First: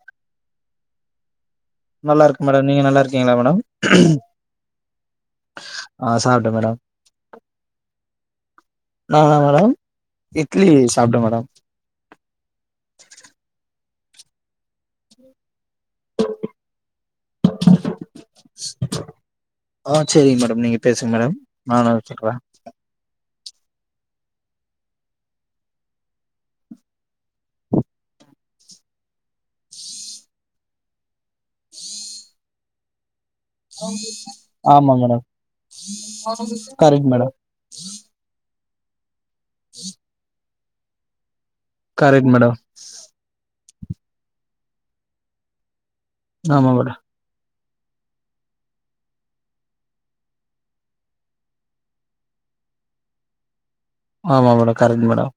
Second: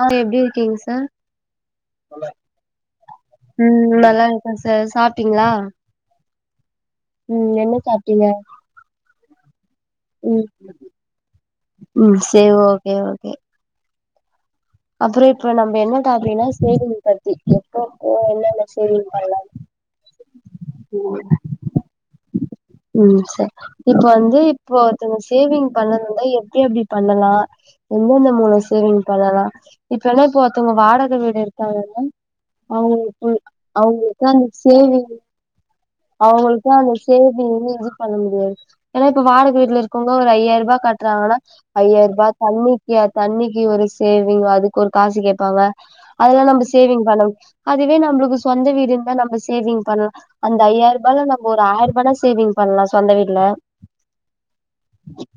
ஆ எப்டி இருக்கீங் சார். நல்லா இருக்கு மேடம் நீங்க நல்லா இருக்கீங்களா மேடம் ம் நல்லா இருக்கே சார் சாப்ட்டீங்களா ஆ சாப்ட்டே மேடம் ம் என்ன சாப்ட்டீங்க நானா மேடம் ம் இட்லி சாப்ட்டே மேடம் ம் சேரி ஓகே ஓகே அப்புறோ இப்ப நம்ம என்னட்டாபி னா சேதலி கத்தி ஆ சேரிங்க மேடம் நீங்க பேசுங்க ம் மேடம் நானு வச்சுக்கறே ம் சர் இப்ப வந்து இப்போ ஒருத்தங்க சேவிங் பண்ணது வந்து எப்டி அப்டி பண்ணலா எந்தெந்த மூலோ சேவிங் பண்ணலா இப்ப என்ன போத்தவங்க வாடக வீடு இருக்காங்கங்க அவ்ங்க ம் அவங்களுக்கா அந்த ஆமா சேவிங் மேடம் அவங்களுக்கா அந்த கரெக்ட் மேடம் சேவிங் எதுக் பண்ண முடியாது ஏன்னா இப்ப வாட வீட்டுல இருக்கோனா ஒரு ஐயாயிருபா கட்டுறாங்கனா ஐயாயிருபா கரெக்ட் மேடம் தண்ணிக்கி தண்ணிக்கு ஒரு சேவிங் அதுக்கு ஒரு காசு கேப்பாங்க அதெல்லா நம்ம ஆமா மேடம் சேவிங் பண்ணும் அதுவே நம்மளுக்கு சொந்த வீடு இருந்தா நம்ம சேவிங் பண்னு அந்த ஐய்யாருபால நம்ம ஒரு ஆய்ருபா தா சேவிங் பண்லா சொந்த வீட்ல ஆமா மேடம் கரெட் மேடம்.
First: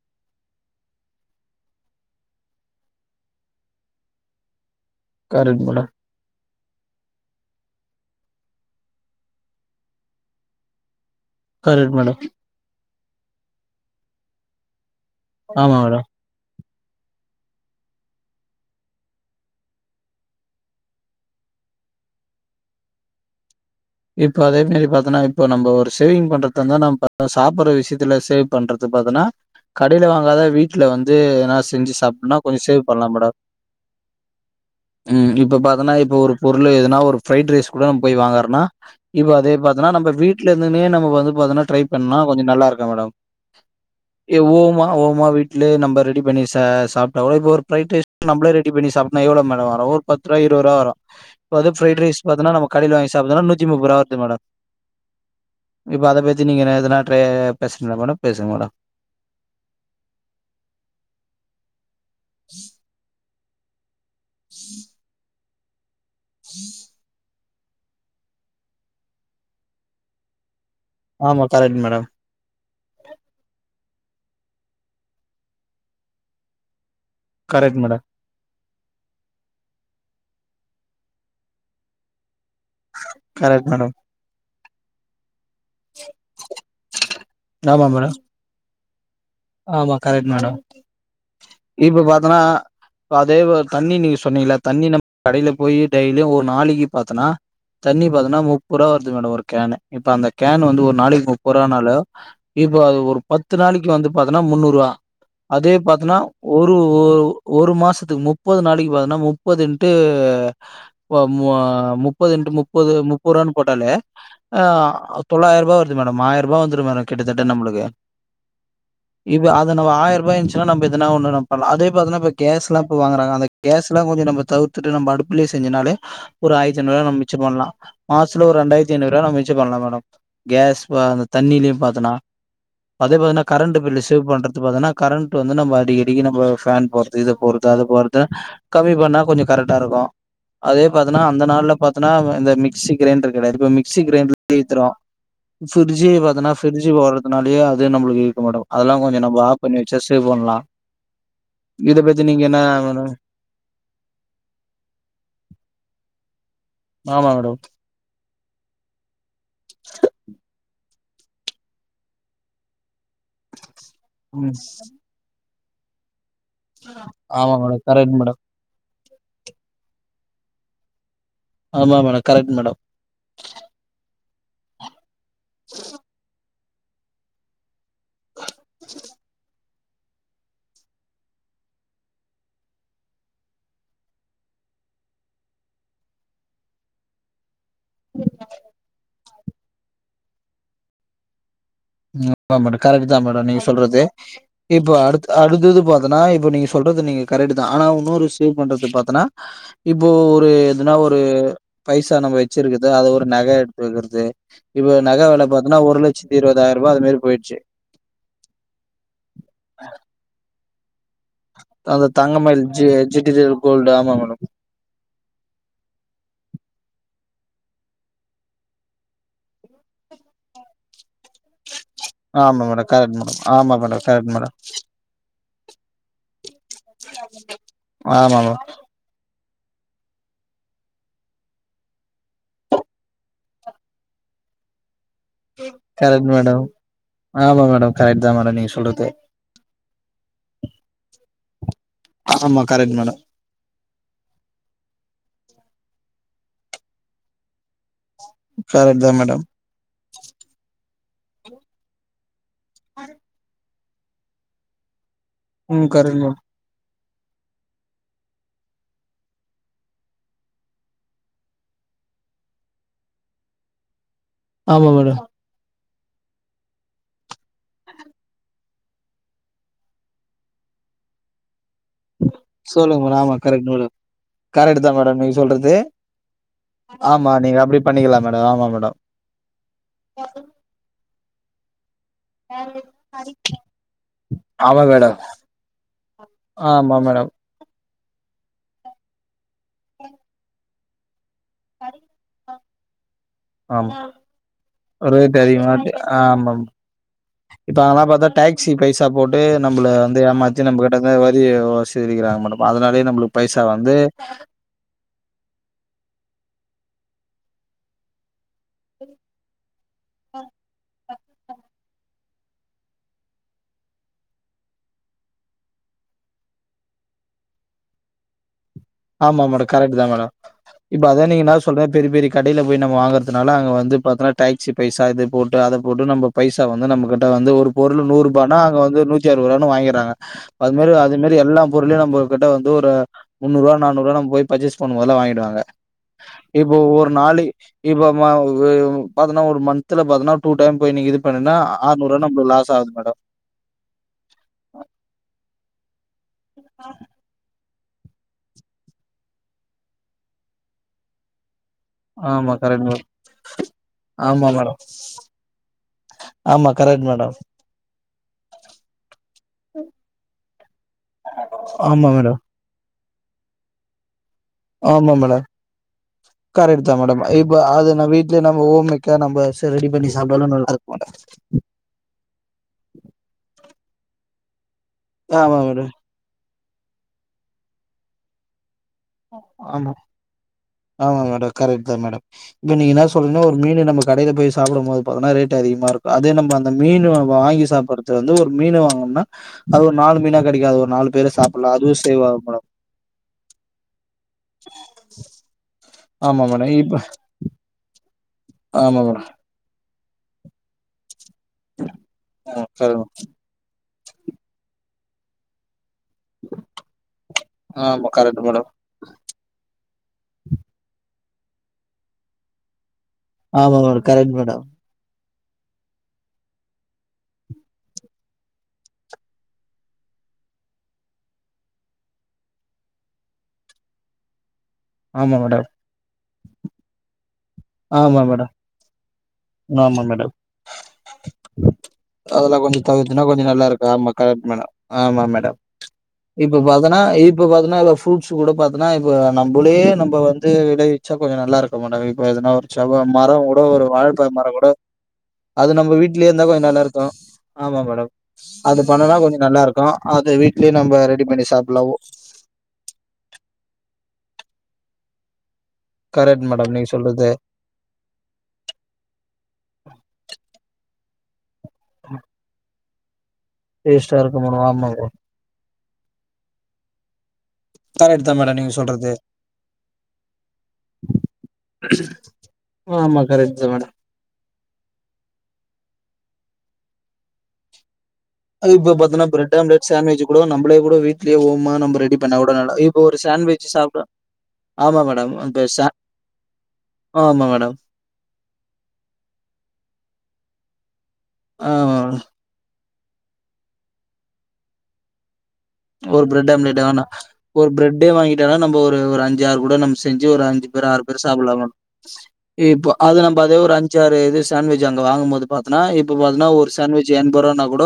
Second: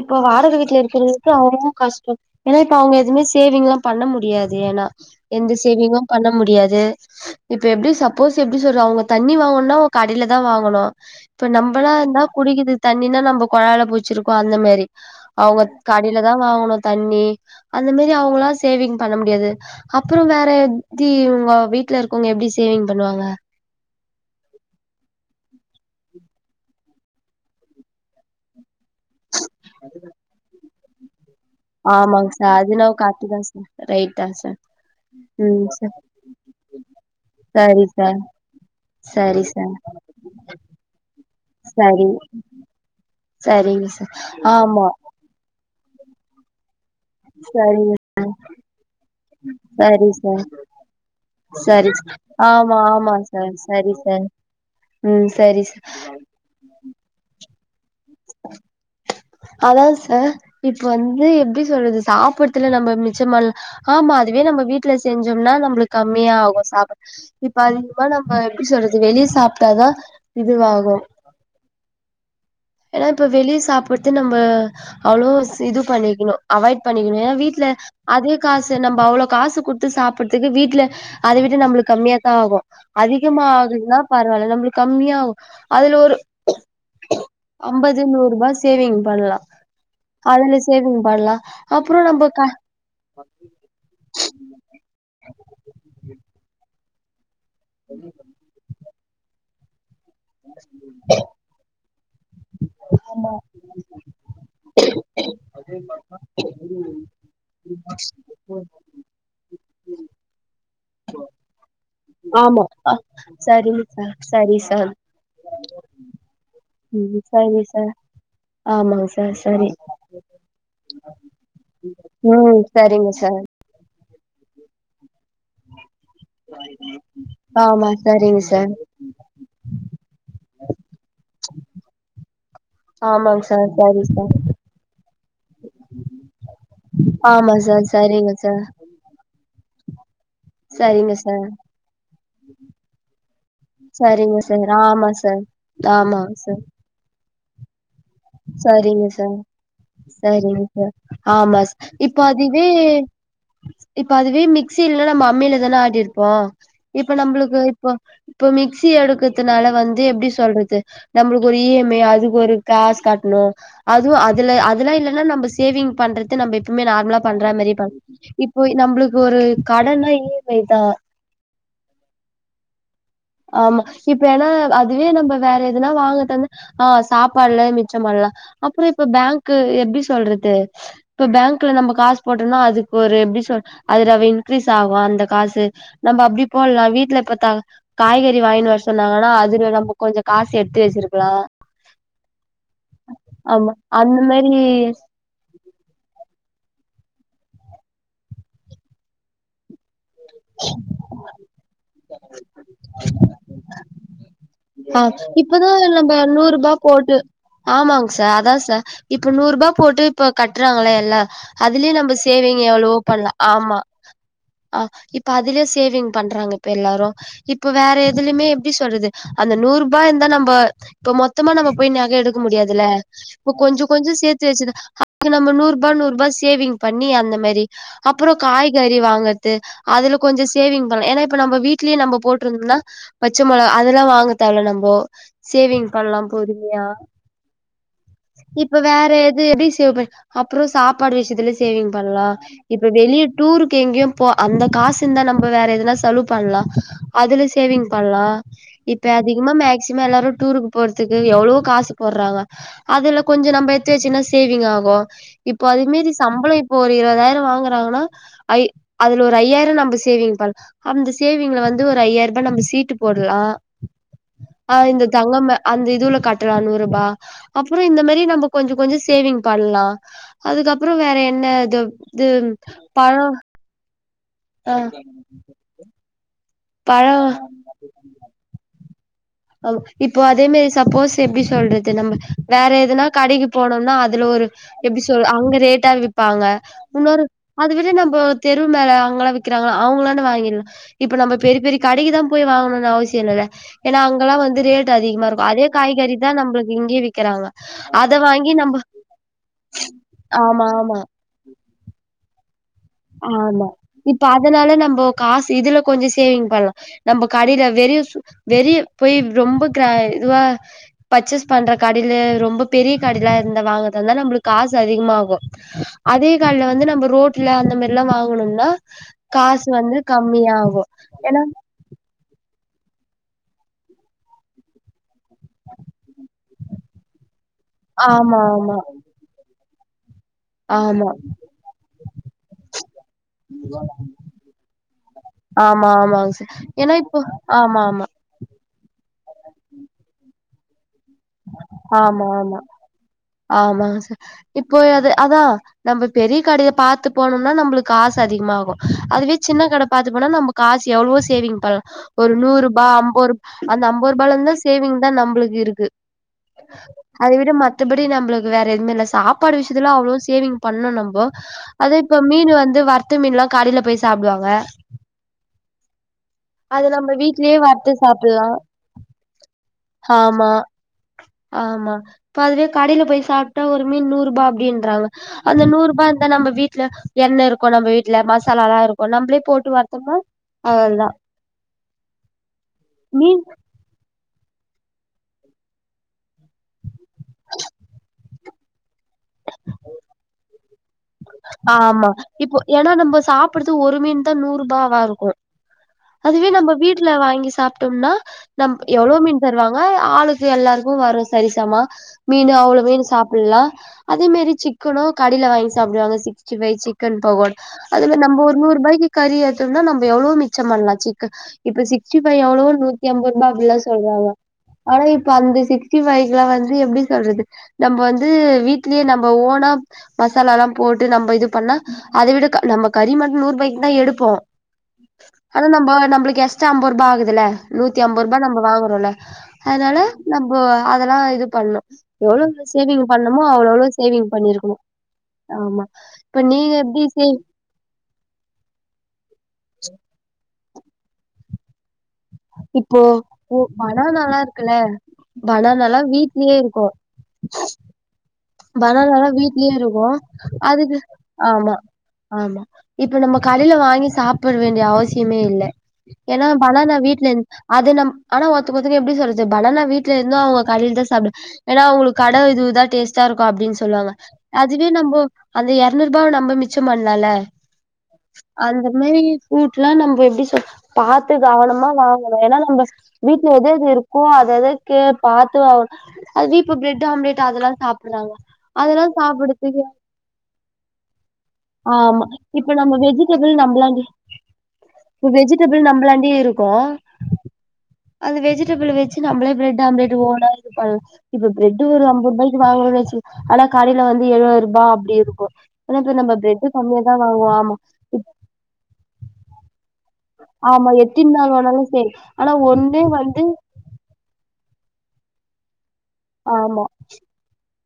இப்போ வாடாக வீட்டுல இருக்குறவங்களுக்கு அவங்களு கஷ்டோ ஏன்னா இப்ப அவங்க எதுமே சேவிங்ல்லா பண்ண முடியாது ஏன்னா எந்த கரெக்ட் மேடம் சேவிங்கு பண்ண முடியாது இப்ப எப்டி சப்போஸ் எப்டி சொல்ற அவ்ங்க தண்ணி வாங்கணுனா உ கடையில தா வாங்கணு இப்ப நம்மளா கரெக்ட் மேடம் இருந்தா குடிக்குது தண்ணினா நம்ம கொழலை பூச்சிருக்கோம் அந்த மேரி அவ்ங்க ஆமா மேடம் கடையில தான் வாங்கணும் தண்ணி அந்த மாரி அவங்களாம் சேவிங் பண்ண முடியாது அப்புறம் வேற எப்பிடி உங்க வீட்ல இருக்கவங்க எப்டி சேவிங் பண்ணுவாங்க. இப்போ அதே மேரி பாத்தனா இப்ப நம்ம ஒரு சேவிங் பண்றதுந்தான் நம்ப சாப்படுற விஷயத்துல சேவ் பண்றது பாத்தன்னா கடைலா வாங்காத வீட்ல வந்து எதுனா செஞ் ஆமாங்க சார் அது நான் காட்டுதா சார் ரைட் தா சார் ம் இப்ப பாத்தன்னா இப்ப ஒரு பொருளே எதுனா ஒரு ஃப்ரைட் ரைஸ் சரி கூட நம்ம சார் போய் வாங்கறனா இப்போ சரி அதே சார் பாத்தன்னா நம்ம வீட்ல இருந்துன்னே நம்ம வந்து பாத்தன்னா ட்ரை சரி பண்னா கொஞ்ச நல்லா இருக்கும் மேடம். சரிங்க சார் ஆமா மா வீட்ல நம்ப ரெடி பண்ணி சேஷ் சாப்ட்டா இப்ப ஒரு பிரைட் சரிங்க ரைஸ் நம்மளே ரெடி பண்ணி சாப்டா எவ்ளோ மேடம் வரும் ஒரு சரி பத்துரூவா சார் இருவது ரூவா வரும். இப்போ அது சரி பிரைட் சார் ரைஸ் பத்தினா நம்ம ஆமா கடைல வாங்கி ஆமா சாப்பிடுறதுனா சார் நூத்தி முப்பது சரி ரூவா வருது சார் மேடம் ம் சரி சார் இப்ப அத பத்தி நீங்கதுனட்ட பேசு மேடம் பேசுங்க மேடம் அதான் சார் இப்ப வந்து எப்டி சொல்றது சாப்படுறதுல நம்ம மிச்சம் பண்லா ஆமா அதுவே நம்ம வீட்ல செஞ்சோம்னா நம்மளுக்கு கம்மியாக ஆகும் சாப்ப இப்ப அதிகமா நம்ம எப்டி சொல்றது வெளிய சாப்பிட்டாதான் இதுவாகும் ஆமா கரெக்ட் மேடம். ஏன்னா இப்ப வெளிய சாப்படுது நம்ப அவ்ளோ இது பண்ணிக்கணும் அவாய்ட் பண்ணிக்குணும் ஏன்னா வீட்ல கரெக்ட் மேடம் அதே காசு நம்ப அவ்ளோ காசு குடுத்து சாப்டுறதுக்கு வீட்ல அத விட நம்மளுக்கு கம்மியா தான் ஆகும். அதிகமா கரெக்ட் மேடம் ஆகுதுன்னா பரவாயில்ல நம்மளுக்கு கம்மியாகும் அதுல ஒரு ஆமா அம்பது மேடம் நூறு ரூபா சேவிங் பண்லாம். ஆமா கரெக்ட் மேடம் அதுல சேவிங் பண்லாம் இப்ப அப்புறம் நம்ப பாத்தன்னா அதே தண்ணி நீங்க சொன்னீங்க தண்ணி நம்ம கடையில போய் டெய்லியும் ஒரு நாளிக்கு பாத்தோன்னா தண்ணி பாத்தன்னா முப்பது ரூபா வருது மேடம் ஒரு கேன் இப்ப அந்த கேன் வந்து ஒரு நாளைக்கு முப்பரூவானாலு இப்போ அது ஒரு பத்து நாளிக்கு வந்து பாத்தன்னா முன்னூறு ரூவா அதே பாத்தன்னா ஒரு ஒரு ஒரு மாசத்துக்கு முப்பது நாளைக்கு பாத்தன்னா முப்பது இன்டு வ மு முப் முப்பது இண்ட்உ ஆமா முப்பது அ முப்ப ரூவானு சரிங்க போட்டாலே சார் சரி அ சார் தொள்ளாயிரபா ரூபா வருது மேடம் ஆயிரபா வந்து மேடம் கிட்ட தட்ட நம்மளுக்கு ஆமா இப்ப அது நம் ஆயிரரூபா இருந்துச்சுா நம்ப எதன ஒன்னு நம் பண்லா அதே பாத்தன்னா இப்ப ம் கேஸ் ல்லாம் இப்ப சரிங்க வாங்கறாங்க சார் அந்த கேஸ் ல்லாம் கொஞ்சம் நம்ப தவிர்த்துட்டு நம்ப அடுப்புலயே செஞ்சனாலே ஒரு ஆயிரத்தி ஐநூரூபா மிச்ச பண்லா ஆமா சரிங்க மாசத்ல ஒரு சார் ரெண்டாயிரத் ஐநூரூபாய நம்ப மிச்ச பண்லா மேடம் கேஸ் அந்த தண்ணிலியும் பாத்தன்னா அதே ஆமாங் பாத்தன்னா கரண்ட் பில்சேவ் பண்றது பத்தேன்னா கரண்ட் வந்து நம்ப அடிக்கடிக்கு நம்ப ஃபேன் போறது இது ஆமா போறது அது சார் போறதுன்னு சரிங்க சார் க கம்மி பண்ணா கொஞ்சம் கரெக்டா இருக்கும். அதே சரிங்க பாத்தன்னா அந்த சார் நாள்ல பாத்தனா இந்த மிக்சி கிரைண்டர் கிடையாது இப்ப மிக்சி சரிங்க கிரைண்டர்லயே சார் ஈத்துரும் ஆமா சார் பிரிட்ஜூ ஆமா பாத்தேன்னா சார் பிரிட்ஜ்ஜு ஓடறது நாளயோ அதே நம்மளுக் இளுக்கும் மேடம் அதெல்லாம் சரிங்க கொஞ்சம் நம்ம சார் கொஞ்சம் ஆப் பண்ணி வெச்சா சேவ் சரிங்க பண்லாம் சார் ஆமா சார் இத இப்ப பத்தி நீங்க என்ன அதுவே மேடம் இப்ப அதுவே மிக்சி இல்லனா நம்ப அம்மில தானே ஆட்டிருப்போம் இப்ப ஆமா மேடம் நம்மளுக்கு இப்போ இப்ப மிக்சி எடுக்கதுனால வந்து எப்டி சொல்றது நம்மளுக்கு ஒரு இஎம்ஐ அதுக்கு ஒரு காஸ் காட்டணு ம் அதுவுஅதுல அதெல்லா இல்ல னா நம்ம சேவிங் பண்றது நம்ப எப்பவுமே நார்மலா பண்ற ஆமா மாதிரி மேடம் பண்ணு கரெக்ட் மேடம் இப் போ நம்பளுக்கு ஒரு கடன்னா இ எம் ஐ தா ஆமா மேடம் கரெக்ட் மேடம் ஆமா இப்ப ஏன்னா அதுவே நம்ப வேற எதுனா வாங்கதா இந்தா ஆ சாப்பாடுல மிச்சம் பண்லா அப்புறோ இப்ப பேங்க்கு எப்டி சொல்றது இப்ப பேங்க்ல நம்ம காசு போட்டோம்னா அதுக்கு ஒரு எப்படி சொல் அதுல ரவ இன்க்கிரீஸ் ஆகு அந்த காசு நம்ப அப்டி போடலா வீட்ல பத்தாங்க காய்கறி வாங்கின்னு வர சொன்னாங்கன்னா அதுல நம்ப கொஞ்சோ காசு எடுத்து வச்சிருக்கலா உ மேடம் கரெக்ட்டு தா மேடம் நீங்க சொல்றது அந்த மாரி இப்ப அடுத் அடுத்தது பாத்தனா இப்ப நீங்க சொல்றது நீங்க கரெக்ட்டு தா ஆனா இன்னொரு சேவ் பண்றது பாத்தனா இப்போ ஒரு எதுனா ஒரு பைசா நம்ம வச்சிருக்குது அத ஒரு நக எடுத்து வக்கிறது ஆ இப்பதா நம்ப நூறு ரூபா இருபதாயிரம் அது போட்டு மாரி போயிடுச்சு ஆமாங்க சார் அதா சார் இப்ப நூறு ரூபா போட்டு இப்ப கட்டுறாங்கள எல்லா அதுலயே அந்த நம்ப தங்கமயில் சேவிங் ஜி எவ்ளவோ பண்லா டிஜிட்டல் ஆமா கோல்டு மேடம் ஆ இப்ப அதுலயே சேவிங் பண்றாங்க இப்ப எல்லாரு இப்ப வேற எதுலயுமே எப்டி சொல்றது அந்த நூறு ரூபா இருந்தா நம்ப இப்ப மொத்தமா நம்ப போய் நக எடுக்க ஆமா முடியாதுல்ல மேடம் கரெக்ட் மேடம் இப்ப ஆமா கொஞ்சோ மேடம் கொஞ்சோ கரெக்ட் சேத்து மேடம் வச்சுதா அதுக்கு நம்ப நூறு ரூபா நூறு ரூபா சேவிங் பண்ணி அந்த மேரி அப்புறோ ஆமா மேடம் காய்க றி வாங்கறது அதுல கொஞ்சோ சேவிங் பண்ணலா ஏன்னா இப்ப நம்ப வீட்லயே நம்ப போட்டிருந்தோம்னா பச்ச மொளக அதெல்லா வாங்க தேவல நம்போ சேவிங் பண்லாம் கரெக்ட் மேடம் பொறுமையா ஆமா மேடம் கரெக்ட் தான் மேடம் நீங்க இப்ப வேற சொல்றது இது எப்டி சேவ் பண்ண அப்புறோ சாப்பாடு விஷயத்துல சேவிங் பண்லா ஆமா இப்ப கரெக்ட் மேடம் வெளிய டூருக்கு எங்கேயும் போ அந்த காசு இருந்தா நம்ப வேற எதனா செலவு பண்லா அதுல சேவிங் பண்லா கரெக்ட் தா இப்ப மேடம் அதிகமா மேக்சிமம் எல்லாரு டூருக்கு போறதுக்கு எவ்ளவோ காசு போடுறாங்க அதுல கொஞ்சோ நம்ப எத்து வச்சுன்னா சேவிங் ஆகு இப்போ ம் அதுமாரி கரெக்ட் மேடம் சம்பளோ இப்போ ஒரு இருபதாயிரோ வாங்குறாங்கன்னா ஐ அதுல ஒரு ஐயாயிரோ நம் சேவிங் பன்லா அந்த சேவிங்ல வந்து ஒரு ஐயாயிர ரூபா நம்ப சீட்டு போடலா அ ஆமா இந்த மேடம். தங்கம்ம அந்த இதுவுல கட்டலா நூறு ரூபா அப்புறோ இந்த மாரி நம்ப கொஞ்சோ கொஞ்சோ சேவிங் பண்லா அதுக்கப்புறோ வேற என்ன து இது பழோ கரெக்ட் மேடம் ஆ கரெக்ட்டு தா மேடம் நீங்க சொல்றது பழோ ஆமா நீங்க அப்டி பண்ணிக்கலா மேடம் ஆமா மேடம் ஆமா இப்போ அதே மாரி சப்போஸ் எப்டி சொல்றது நம்ப வேற எதுனா கடைக்கு போனோம்னா அதுல ஒரு ஆமா எப்டி மேடம் சொ அங்க ரேட்டா விப்பாங்க ஆமா மேடம் அத விட நம்ப தெருவு மேல அங்கல்லா விக்கறாங்களா அவுங்களான்ட வாங்கிடலா இப்ப நம்ப பெரிய பெரிய கடைக்கு தா போய் வாங்கணுன்னு அவசியோ இல்லல ஆமா ரேட்டு அதே அதிகமாட்டி காய்கறி ஆ தா ஆமா நம்மளுக்கு இங்கேயே விக்கிறாங்க இப்ப அதெல்லா அத பாத்தா வாங்கி டாக்சி நம்ம பைசா போட்டு டு நம்பள வந்து ஏமாத்தி ஆமா நம்ப ஆமா கிட்டக்க வரி வசிருக்கிறாங்க மேடம் அதனால ஆமா இப்ப அதனால நம்போ காசு இதுல கொஞ்சோ சேவிங் பண்லா நம்ம கடையில வெறியு வெறிய போய் ரொம்ப கிரா இதுவா பர்ச்சேஸ் பண்ற கடைல ரொம்ப பெரிய கடைலா இருந்த வாங்கதுந்தா நம்பளுக்கு காசு அதிகமாகு அதே கடைல்ல வந்து நம்ம ரோட்ல அந்த மாரில்லா வாங்கணோம்னா ஆமா மேடம் கரெக்ட்டு தா மேடம் இப்ப அதா ஏனா நீங்க என்னா சொல்ற பெரிய பெரிய கடைல போய நம்ம வாங்கறதுனால அங்க வந்து பாத்துனா டாக்சி பைசா இது போட்டு அத போட்டு நம்ம பைசா வந்து நம்ம கிட்ட வந்து ஒரு பொருள் ஆமா நூறுபானா ஆமா அங்க வந்து நூத் தி அறுவது ரூவானு வாங்கிறாங்க அது மரி ஆமா அதுமாரி எல்லா பொருளையு நம்ம கிட்ட வந்து ஒரு முன்னூறுவா நானூறுவா நம்ம போய் பர்ச்சஸ் பண்ணுவோ அதுல வாங்கிடுவாங்க ஆமா ஆமாங் சார் இப்போ ஏனா ஒரு நாளை ஆமா ஆமா இப்போ ம வு பதுனோரு மந்த்ல பாத்தனா டூ டைம் போய் நீ இது பண்ணனா ஆறுநூறுவா ஆமா நம்மளுக்கு லாஸ் ஆகுது மேடம் ஆமா ச இப்ப அது அதா நம்ம பெரிய கடைய பாத்து போனம்னா நம்பளுக் காசு அதிகமாகு அதுவே சின்ன கடை பாத்து போனா நம்ம காசு எவ்வளவோ சேவிங் பண்ணலா ஒரு ஆமா நூறுபா கரெக்ட் மேடம். அம்போரூ அந்த அம்போ ரூபால ஆமா இருந்தா மேடம். சேவிங் தா நம்பளுக்கு இருக்கு ஆமா கரெட்டு தா அதை விட மத்தபடி நம்ளுக்கு வேற எதுமே இல்ல சாப்பாடு விஷயத்துல அவ்வளவு சேவிங் பண்ணு நம்ப அதே ஆமா இப்ப மேடம். மீன் வந்து வற்த்த மீன்ல்லா கடைல போய் சாப்டுவாங்க ஆமா மேடம் கரெக்ட் அது தா நம்ம மேடம் வீட்லயே இப்ப அது வறுத்து நா வீட்ல சாப்டலா நம்ம ஓன் மேக்கா நம்ம ரெடி பண்ணி சாப்ட ஆமா நல்லா இருக்கு உட ஆமா இப்ப அதுவே கடைல போய் சாப்ட்டா ஒரு மீன் நூறுபா அப்டின்றாங்க ஆமா அந்த நூறு மேடம் ரூபா இருந்தா நம்ம வீட்ல எண்ணெ இருக்கு நம்ம வீட்ல மசாலால்லா இருக் இருக்கும் ஆமா ஆமா மேடம் கரெக்ட் தா மேடம் இப்ப நீங்க என்ன சொல்னா ஒரு மீன் நமக்கு கடையில போய் சாப்டும் போது பாத்தீனா ரேட்டு அதிகமா இருக்கு அதே நம்ம அந்த மீனு வாங்கி சாப்பறது வந்து ஒரு மீனு வாங்கும்னா அது ஒரு நாலு மீனா கடைக்கது ஒரு நாலு பேரு சாப்டலாம் அதுவும் ஆமா சேவ் ஆகும் இப்போ மேடம் ஏனா நம்ம சாப் பிடது ஒரு மீன் தா நூறுபாவா இருக்கு ஆமா அதுவே நம்ம மேடம் இப்ப வீட்டுல வாங்கி சாப்ட்டம்னா நம் ஆமா எவ்வளோ மேடம் மீன் தருவாங்க ஆளுக்கு எல்லாருக்கு வரு சரிசமா மீனு ஆ அவ்வளோ மீனு கரெக்ட் சாப்பிட்லா அதே மாரி சிக்கனு கடைல வாங்கி சாப்டுவாங்க சிக்ஸ்டி பைவ் சிக்கன் பகோட் ஆமா அதுல நம்ப கரெக்ட் ஒரு மேடம் நூறுபாய்க்கு கறி எத்து வந்தா நம்ப எவ்ளோ மிச்சோ பண்லா சிக்கன் இப்ப சிக்ஸ்டி பைவ் எவ்வளோ எம்பரூபா ஆமா அப்டில்லா மேடம் சொல்றாங்க கரெக்ட் மேடம் ஆனா இப்ப அந்த சிக்ஸ்டி ஃபைவ்லா வந்து எப்டி சொல்றது நம்ப வந்து வீட்லயே நம்ப ஓனா மசாலாலா போட்டு நம்ப இது பண்ணா அத விட நம்ம கறி மட்டு நூறுபாய்க்கு தா எடுப்போ ஆமா ஆனா மேடம் நம்ப நம்மளுக்கு எஸ்ட்டா அம்பரூபா ஆகுதுல்ல நூத்தி ஆமா அம்பரூபா மேடம் நம்ப வாங்குறோல்ல அதனால ஆமா மேடம் நம்போ அதெல்லா இது பண்ணு அதெல்லாம் எவ்ளோக்கு கொஞ்சம் சேவிங் தவிர்த்துனா பண்ணுமோ கொஞ்சம் நல்லா அவ்ளோ இருக்கு அவ்ளோ ஆமா சேவிங் கரெக்ட் மேடம் பண்ணியிருக்கணு ஆமா மடம் இப்ப பாத்தன்னா எப்டி சே இப்ப பாத் ன்னா ப்ரூட்ஸ் கூட பாத்தன்னா இப்ப நம்பளே நம்ப வந்து ஏதோ விச்சா கூட கொஞ்சோ நல்லா இருக்கு மேடம் இப்ப எதுனா ஒரு சவ இப்போ மரோ ஓ கூட ஒரு வாழப்பழ பனானாலா மரோ கூட இருக்குல்ல அது நம்ப பனானாலா வீட்லே இருந்தா வீட்லயே கொஞ்சோ நல்லா இருக்கு ஆமா மடம் அது பண்ணன்னா பனானாலா கொஞ்சோ நல்லா வீட்லயே இருக்கு அது வீட்லயே அதுக்கு நம்ப ரெடி பண்ணி ஆமா சாப்பிட்லா ஒ ஆமா இப்ப நம்ம கடையில வாங்கி சாப்பிட வேண்டிய அவசியமே இல்ல ஏனா கரெக்ட் மேடம் நீங்க பனானா வீட்ல சொல்றது இருந் அது நம் ஆனா ஒருத்த ஒருத்தருக்கு எப்டி சொல்றது பனனா வீட்ல இருந்தா அவங்க கடையில தா சாப்ட ஏனா அவங்களுக்கு கட இது இதாட் ச்சோ இருக்கு அப்டின்னு சொல்லுவாங்க டேஸ்டா இருக்கும் மேடம் ஆமா அதுவே மேடம். நம்போ அந்த எரநூறு ரூபாவ நம்ம மிச்சம் பண்லாம்ல்ல கரெட்டு தா மேடம் நீங்க அந்த சொல்றது மாரி ஃப்ரூட்லா நம்ப எப்டி சாப்ட்டு வாழணுமா வாழக்கூடாதா ஏனா நம்ப ஆமா கரக்ட்டு மேடம் ஓ அத எதுக்கே பாத்து அதுவே இப்ப ப்ரெட் ஆம்லெட் அதெல்லா சாப்புறாங்க அது இப்ப பாத்தன்னா ப்ரட் ஆம்லட் சண்ட்விச் கூட நம்ளே கூட வீட்லேயே ஓமா நம்ம ரெடி ஆமா பண்ண கூட இப்ப நம்ம ஒரு வெஜிடபிள் சாண்ட்விச் சாப்பிட்டா நம்மளாண்டி ஆமா இப்ப மேடம் வெஜிடபிள் சா நம்மளாண்டி இருக்கு ஆமா மேடம் அந்த வெஜிடபிள் வச்சு நம்மளே பிரட் ஆம்லெட் ஓனா இது பண் இப்ப பிரெட்டு் ஆமா ஒரு ஐம்பது ரூபாய்க்கு வாங்கணும்னச்சு ஆனா கடையில வந்து எழபது ரூபா அப்டி இருக்கு ஆனா இப்ப ஒரு நம்ம பிர்ரெட் பிரெட் ஆம்லேட் கம்மியா வேணா தா வாங்குவோ ஒரு ஆமா பிரட்டே வாங்கிட்டனா நம்ம ஒரு அஞ்ச ஆறு கூட நம் செஞ்சு ஒரு அஞ்சு பேர் ஆமா ஆறு பேர் எத்தின் நாள் சாப்பலா மேம் வேணாலு சரி ஆனா இப்ப ஒண்ணே அது நம் பா வந்து ஒரு அஞ் சாறு இது சேண்ட்விச் அங்க வாங்கும் போது பாத்தன்னா இப்ப பாத்தன்னா ஒரு ஆமா சேண்ட்விச் எண்பது ரூபானாக் கூட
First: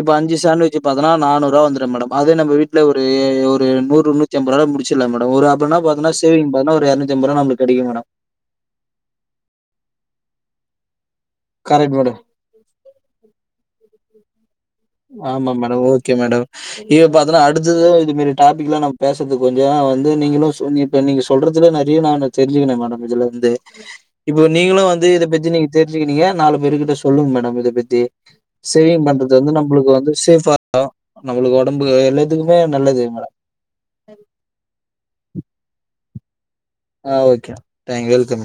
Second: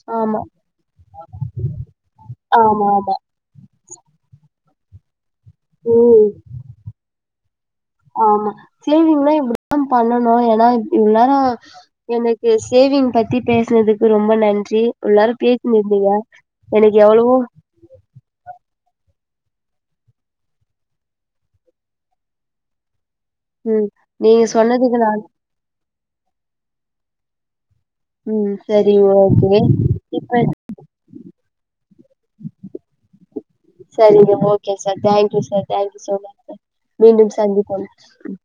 இப்ப அஞ்சு ஆமா சேண்ட்விச் பாத்தன்னா நானூரூவா வந்துரு மேடம் அதே நம்ம வீட்ல ஆமா ஒரு ஆமா ஒரு நூறு நூத் த்தி அம்ப ரூபால முடிச்சிட்லா மேடம் ஒரு அப்பன்னா பாத்தன்னா ஒரு ம் சேவிங் பாத்தன்னா ஒரு இரணூத்தி ஐப்பது ரூபா நமக்கு கெடைக்கும் மேடம் ஆமா சேவிங்னா இப்படி தா பண்ணனு ஏன்னா எல்லாரு கரெக்ட் மேடம் எனக் கு சேவிங் பத்தி பேசனதுக்கு ரொம்ப நன்றி உள்ளார ஆமா மேடம் பேசினுருந்திங்க ஓகே மேடம் எனக்கு இது எவ்வளவோ பாத்தன்னா அடுத்தது இதுமாறி டாபிக்ல்லா நா பேசுறது கொஞ்ச வந்து நீங்களு சு இப்ப நீங்க சொல்றதுல நெறைய நானு தெரிஞ்சுக்குனே மேடம் இதுல இருந்து ம் இப்போ நீங்க நீங்களு சொன்னதுக்கு வந்து நா இத பத்தி நீங் தெரிஞ்சுக்கினிங்க நாலு பேரு கிட்ட சொல்லுங்க மேடம் இத பத்தி ம் சரி சேவிங் பண்றது வந்து ஓகே நம் உங்களுக்கு வந்து இப்ப சேஃப்பா இருந்தா நம்மளுக்கு உடம்பு எல்லாத்துக்குமே நல்லது மேடம் சரிங்க okay sir thank you sir thank you so much ஆ மீண்டும் ஓகே. சந்திப்போம் தேங்க் ம் வெல்கம்.